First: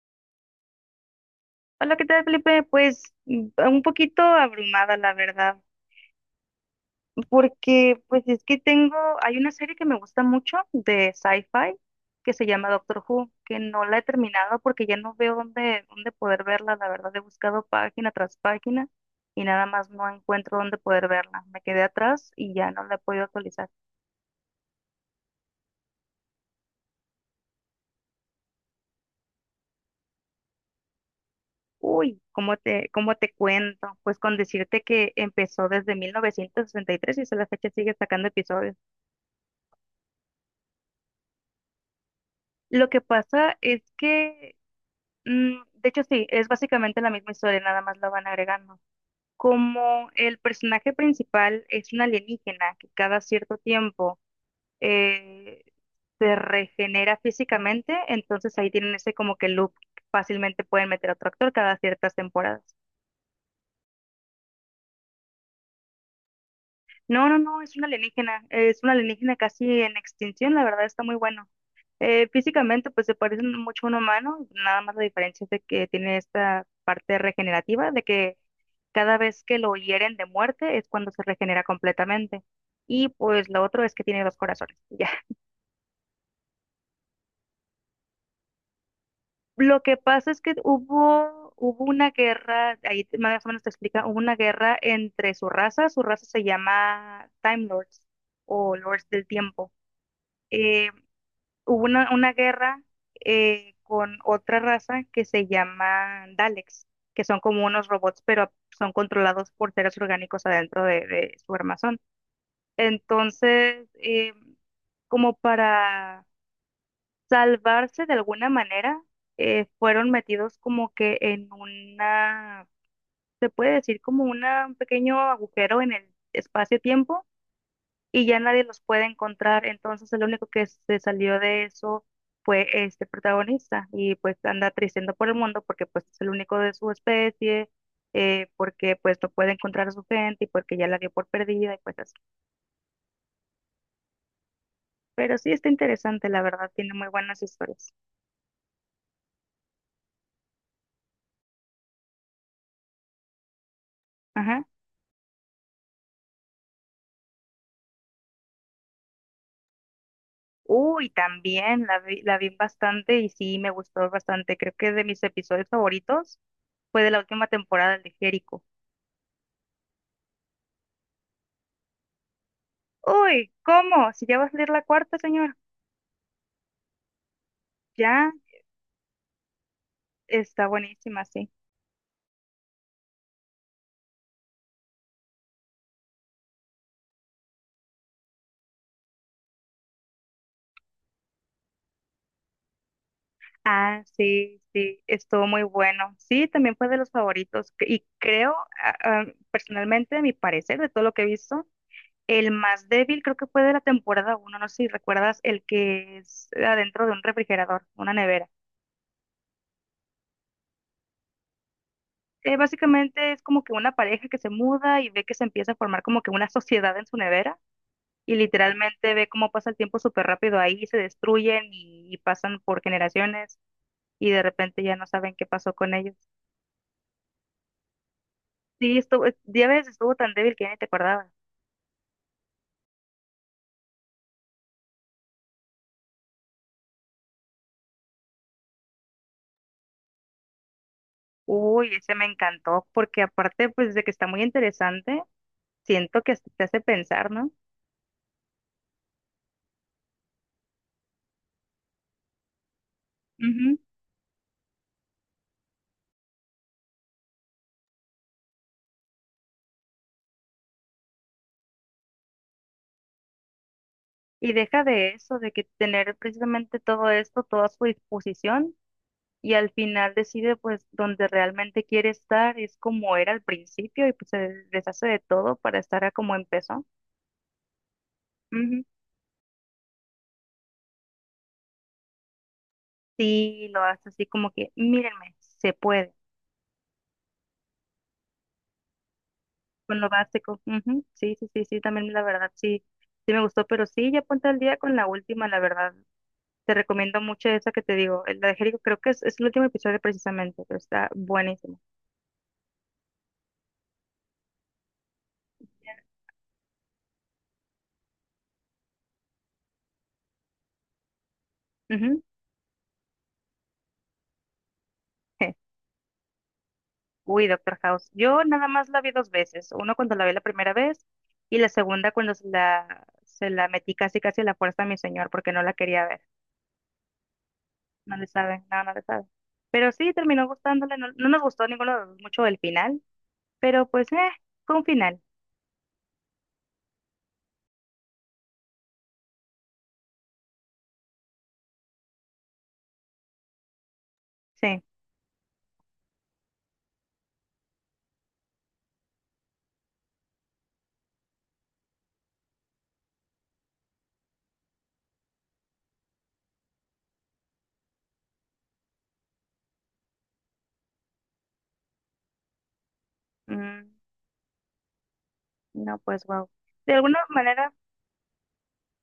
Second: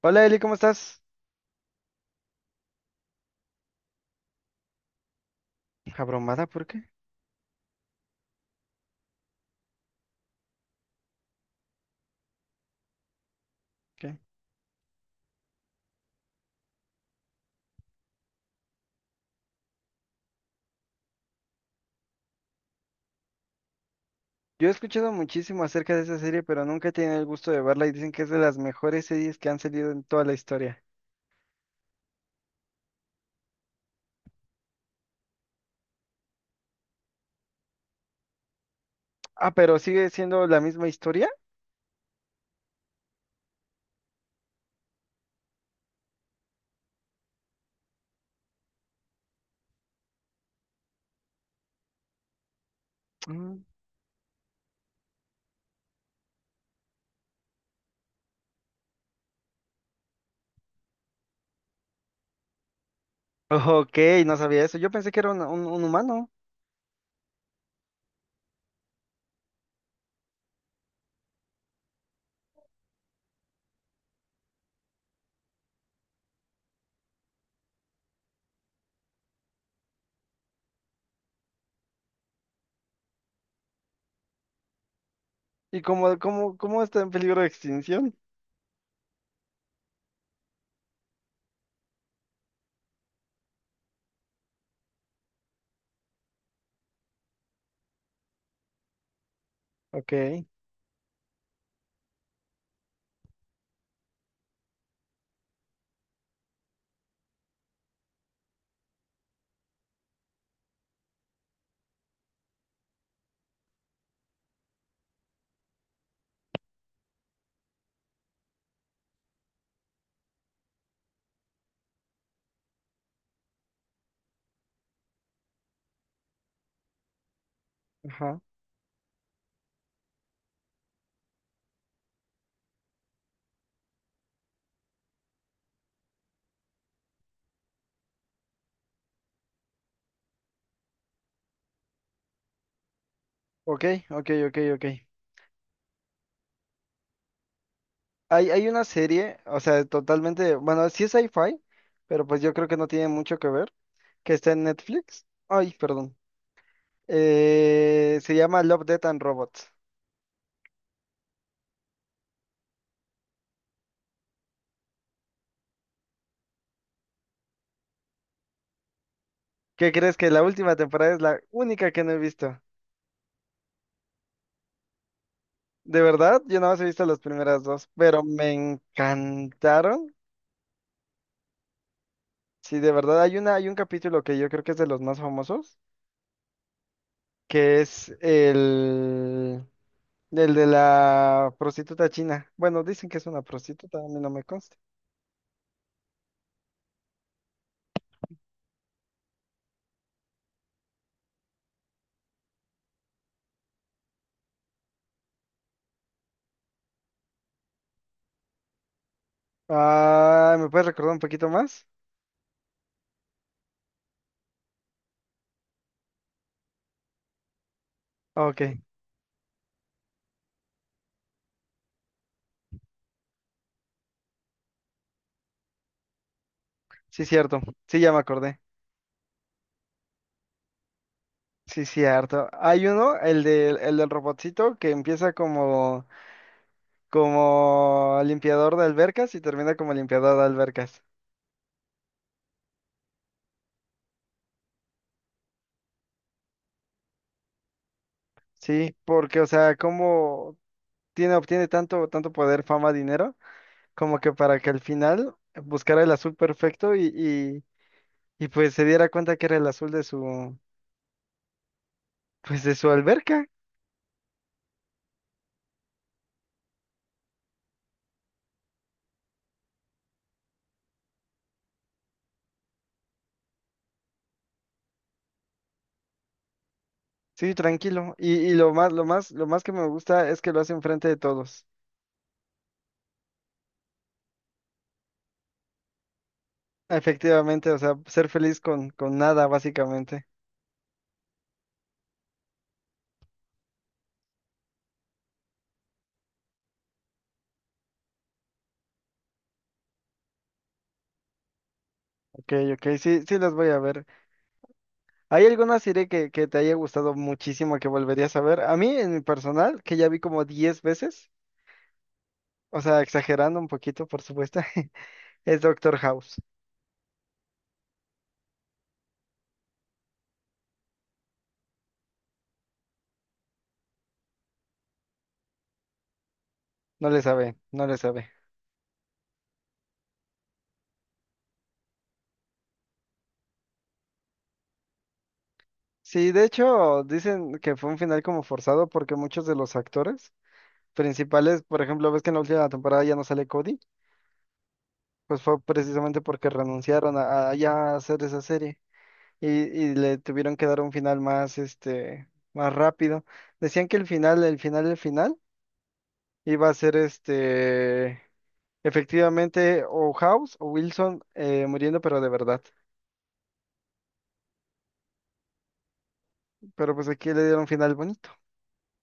Hola Eli, ¿cómo estás? Hola, ¿qué tal, Felipe? Pues un poquito abrumada, la verdad, ¿Abrumada por qué? porque pues es que hay una serie que me gusta mucho de sci-fi que se llama Doctor Who, que no la he ¿Qué? terminado porque ya no veo dónde poder verla, la verdad, he buscado página tras página y nada más no encuentro dónde poder verla. Me quedé atrás y ya no la he podido actualizar. Yo he escuchado muchísimo acerca de esa serie, pero nunca he tenido el gusto de verla y dicen que es de las mejores series que han salido en toda la historia. Uy, ¿cómo te cuento? Pues con decirte que empezó desde 1963 y tres y hasta la fecha sigue sacando episodios. Ah, pero sigue siendo la misma historia. Lo que pasa es que de hecho, sí, es básicamente la misma historia, nada más la van agregando. Como el personaje principal es un alienígena que cada cierto Mm. tiempo eh, se regenera físicamente, entonces ahí tienen ese como que loop, fácilmente pueden meter a otro actor cada ciertas temporadas. Ok, no sabía eso. Yo pensé que era un humano. No, no, no, es una alienígena casi en extinción, la verdad está muy bueno. Físicamente, pues se parece mucho a un humano, nada más la diferencia es de que tiene esta parte regenerativa, de que cada vez que lo hieren de muerte es cuando se regenera completamente. Y pues lo otro es que tiene dos corazones, ya. ¿Y cómo está en peligro de extinción? Lo que pasa es que hubo una guerra, ahí más o menos te explica, hubo una guerra entre su raza se llama Time Lords o Lords del Tiempo. Ok, Eh, hubo una guerra con otra raza que se llama Daleks, que son como unos robots, pero son controlados por seres orgánicos adentro de su armazón. Entonces, como para salvarse de alguna manera, fueron metidos como que en se puede decir como un pequeño agujero en el espacio-tiempo y ya ajá. nadie los puede encontrar. Entonces el único que se salió de eso fue este protagonista y pues anda tristendo por el mundo porque pues es el único de su especie, porque pues no puede encontrar a su gente y porque ya la dio por perdida y pues así. Ok, ok. Pero sí está interesante, la verdad, tiene muy buenas historias. Hay una serie, o sea, totalmente, bueno, sí es sci-fi, pero pues yo creo que no tiene mucho que ver, que está en Ajá. Netflix. Ay, perdón. Se llama Love, Death and Robots. Uy, también la vi bastante y sí me gustó bastante. Creo que de mis episodios favoritos fue de la última temporada el de Jericho. ¿Qué crees que la última temporada es la única que no he visto? Uy, ¿cómo? Si ya va a salir la cuarta, señor. De verdad, yo nada más he visto las primeras dos, pero Ya. me encantaron. Está buenísima, sí. Sí, de verdad, hay un capítulo que yo creo que es de los más famosos, que es el de la prostituta china. Bueno, dicen que es una prostituta, Ah, a mí no me sí, consta. sí, estuvo muy bueno. Sí, también fue de los favoritos. Y creo, a- a- personalmente, a mi parecer, de todo lo que he visto, el más débil creo que fue de la temporada uno. No sé si recuerdas el que es adentro de un refrigerador, una nevera. Ah, ¿me puedes recordar un poquito más? Básicamente es como que una pareja que se muda y ve que se empieza a formar como que una sociedad en su nevera y Ok, literalmente ve cómo pasa el tiempo súper rápido ahí, se destruyen y pasan por generaciones y de repente ya no saben qué pasó con ellos. sí, cierto, sí, ya me acordé. Sí, estuvo, ya ves, estuvo tan débil que ya ni te acordabas. Sí, cierto. Hay uno, el del robotcito, que empieza como limpiador de albercas y termina como limpiador de albercas. Uy, ese me encantó, porque aparte, pues, de que está muy interesante, siento que hasta te hace pensar, ¿no? Sí, porque, o sea, cómo obtiene tanto poder, fama, dinero, Ujú. como que para que al final buscara el azul perfecto y pues se diera cuenta que era el azul de su, pues de su alberca. Y deja de eso, de que tener precisamente todo esto, toda su disposición, y al final decide, pues, donde realmente quiere estar, es como era al principio, y pues se deshace de todo para estar a como empezó. Sí, tranquilo. Y lo Ujú. más, lo más, lo más que me gusta es que lo hace enfrente de todos. Sí, lo hace así como que, mírenme, se puede. Efectivamente, o sea, ser feliz con nada, Con lo básicamente. básico. Ujú. Sí, sí, sí, sí, también la verdad, sí, sí me gustó, pero sí, ya ponte al día con la última, la verdad. Te recomiendo mucho esa que te digo, la de Jericho, creo que es el último episodio precisamente, pero está buenísimo. Ok, sí, sí las voy a ver. ¿Hay alguna serie que te haya gustado muchísimo que volverías a ver? A mí, en mi personal, que ya vi como 10 veces, Ujú. o sea, exagerando un poquito, por supuesto, es Doctor House. Uy, Doctor House. Yo nada más la vi dos veces. Uno cuando la vi la primera vez y la segunda cuando se la metí casi casi a la fuerza a mi señor porque no la quería ver. No le sabe, no le No le sabe. sabe, no, no le sabe. Pero sí, terminó gustándole. No, no nos gustó ninguno de los dos mucho el final, pero pues, fue un final. Sí, de hecho, dicen que fue un final como forzado porque muchos de los actores principales, por ejemplo, ves que en la última temporada ya no sale Cody, Sí. pues fue precisamente porque renunciaron a ya hacer esa serie. Y, y le tuvieron que dar un final más, este, más rápido. Decían que el final iba a ser este, efectivamente, o House o Wilson muriendo, pero de verdad. Mm, no, pues wow. De Pero pues alguna aquí le dieron manera, final bonito.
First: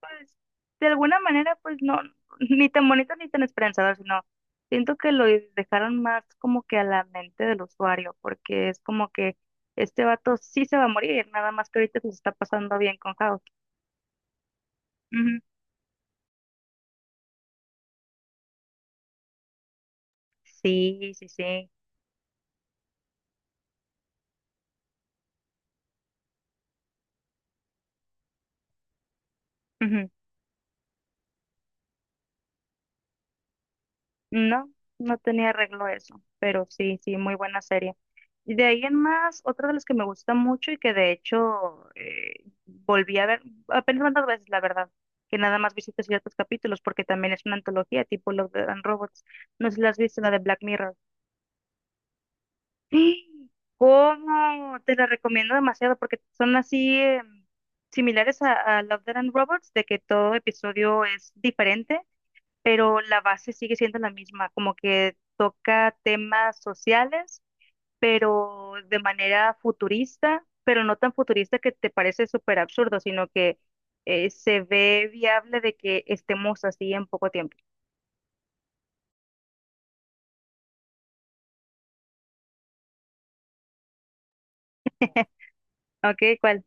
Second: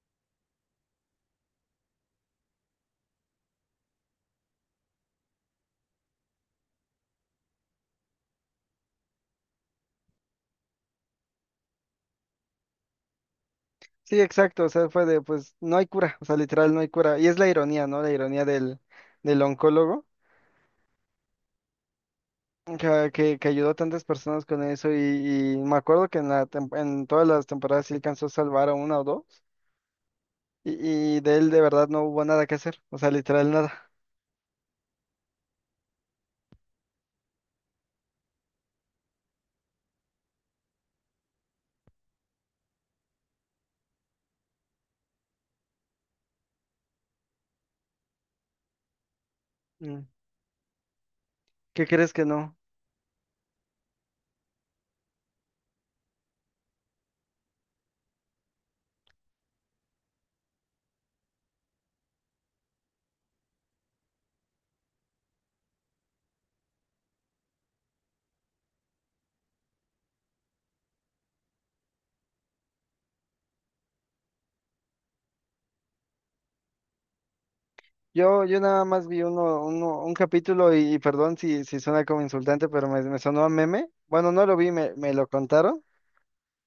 pues, de alguna manera, pues no, ni tan bonito ni tan esperanzador, sino siento que lo dejaron más como que a la mente del usuario, porque es como que este vato sí se va a morir, nada más que ahorita se está pasando bien con House. Sí, exacto, o sea, fue de, Ujú. pues no hay cura, o sea, literal no hay cura. Y es la ironía, ¿no? La ironía del oncólogo. Sí, sí, sí. Que ayudó a tantas personas con eso y me acuerdo que en en todas las temporadas sí alcanzó a salvar a una o dos. Ujú. Y de él de verdad no hubo nada que hacer, o sea, literal nada. No, no tenía arreglo eso, pero sí, sí, muy buena serie. Y de ahí en más, otra de las que me gusta mucho y que de hecho volví a ver apenas tantas veces, la verdad, que nada más visité ciertos capítulos porque también es una antología tipo Love, Death and Robots. No sé si la has Mm. visto, la de Black Mirror. ¿Qué crees que no? ¡Ah! ¿Cómo? Te la recomiendo demasiado porque son así similares a Love, Death and Robots, de que todo episodio es diferente pero la base sigue siendo la misma, como que toca temas sociales, pero de manera futurista, pero no tan futurista que te parece súper absurdo, sino que se ve viable de que estemos así en poco tiempo. Yo nada más vi un capítulo y perdón si, si suena como insultante, pero me sonó a meme. Bueno, no lo vi, me lo contaron. Ok, ¿cuál?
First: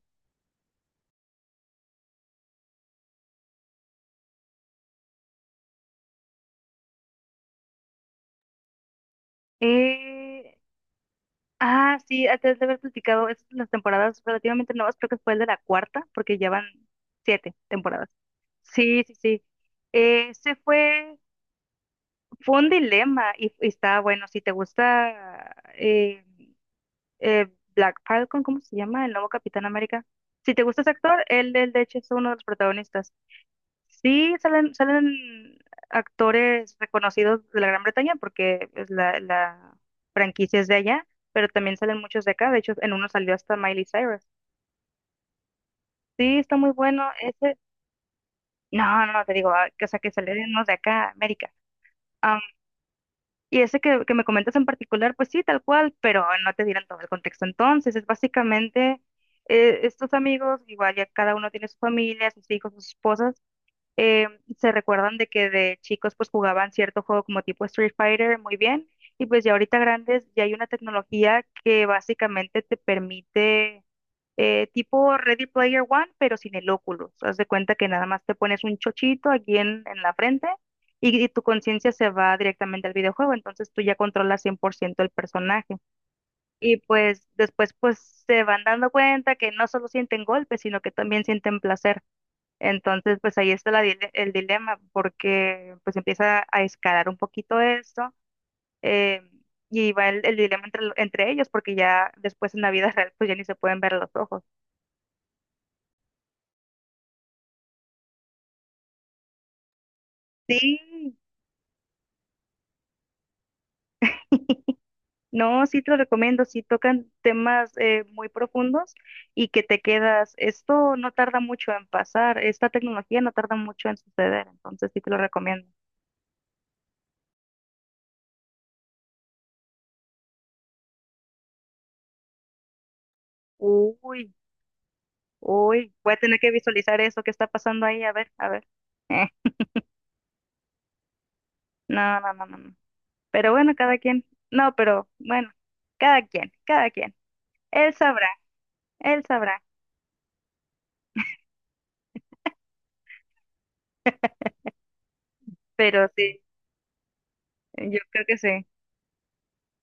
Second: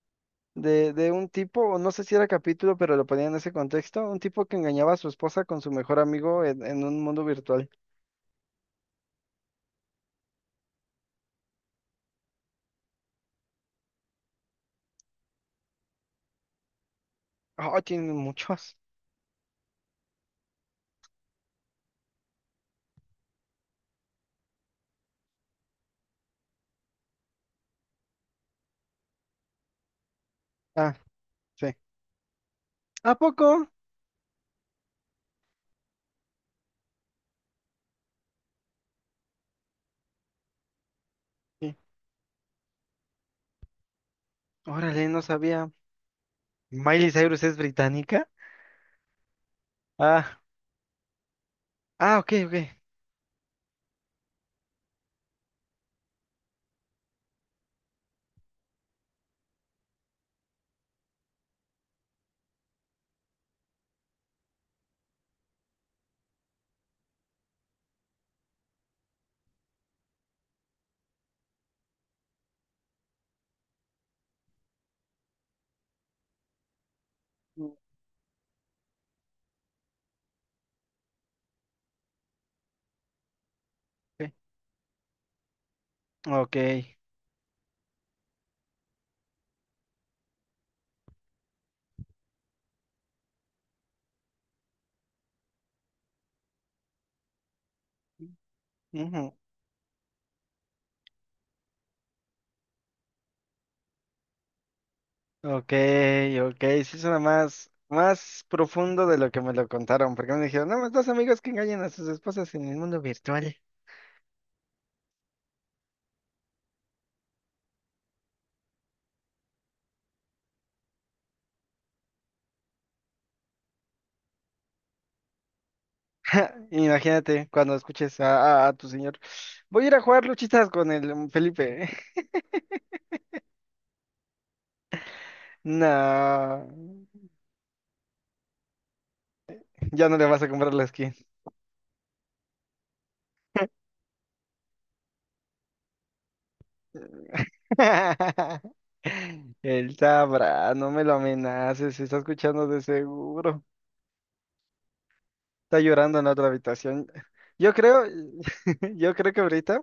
De un tipo, o no sé si era capítulo, pero lo ponían en ese contexto, un tipo que engañaba a su esposa con su mejor amigo en un mundo virtual. Eh, ah, sí, antes de haber platicado, es las temporadas relativamente nuevas, creo que fue el de la cuarta, porque ya van siete Oh, temporadas. tienen muchos. Sí, sí, sí. Ese fue un dilema y está bueno. Si te gusta eh, Black Falcon, ¿cómo se llama? El nuevo Capitán América. Si te gusta ese Ah, actor, él, sí. él de hecho es uno de los ¿A protagonistas. poco? Sí salen, salen actores reconocidos de la Gran Bretaña porque pues, la franquicia es de allá, pero Sí. también salen muchos de acá. De hecho, en uno salió hasta Miley Cyrus. Órale, no sabía. Sí, está muy bueno. ¿Miley Cyrus es Ese, británica? no, no, te digo, ah, o sea, que Ah, salieron unos de acá, América. ah, ok, ok. Y ese que me comentas en particular, pues sí, tal cual, pero no te dieron todo el contexto. Entonces, es básicamente estos amigos, igual ya cada uno tiene su familia, sus hijos, sus esposas, eh, se recuerdan de que de chicos pues jugaban cierto juego como tipo Street Fighter muy bien, y pues ya ahorita grandes ya hay una tecnología que básicamente te permite tipo Ready Player One, pero sin el óculos. Haz de Mm, cuenta que nada más te pones un chochito aquí en la frente y tu conciencia se va directamente al videojuego, entonces tú ya ok. controlas 100% el personaje. Ok, Y pues después pues se van dando cuenta que no solo sienten golpes, sino que también sienten placer. Entonces pues ahí está el dilema, porque pues empieza a escalar un poquito esto. eh, ujú, y va el dilema entre, entre ellos, porque ya después en la vida real, pues ya ni se pueden ver los ojos. ok, ok, sí suena más, más profundo de lo que me lo contaron, porque me dijeron, no, más dos Sí, amigos que engañan a sus esposas en el mundo virtual. no, sí te lo recomiendo, sí tocan temas muy profundos y que te quedas, esto no tarda mucho en pasar, esta tecnología no tarda mucho en suceder, entonces sí te lo recomiendo. Imagínate cuando escuches a, a tu señor, voy a ir a jugar luchitas con el Felipe. Uy, uy, voy a tener que No, visualizar eso que está pasando ahí, a ver, a ver. Eh, ya no le vas a comprar la skin. no, no, no, no, no. Pero bueno, cada quien, no, pero bueno, cada quien, cada quien. Él sabrá, él sabrá, Él sabrá, no me lo amenaces, se está escuchando de seguro. Está pero llorando en la sí, otra habitación. Yo yo creo, creo que sí. yo creo que ahorita.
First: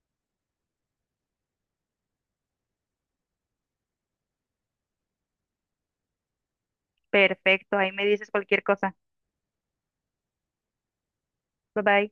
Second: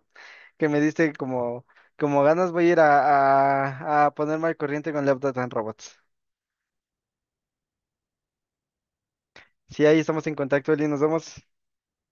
Que me diste como, como ganas, voy a ir a ponerme al corriente con Love, Death and Robots. Perfecto, ahí me dices cualquier cosa. Sí, ahí estamos en contacto, Eli, nos vemos. Bye bye.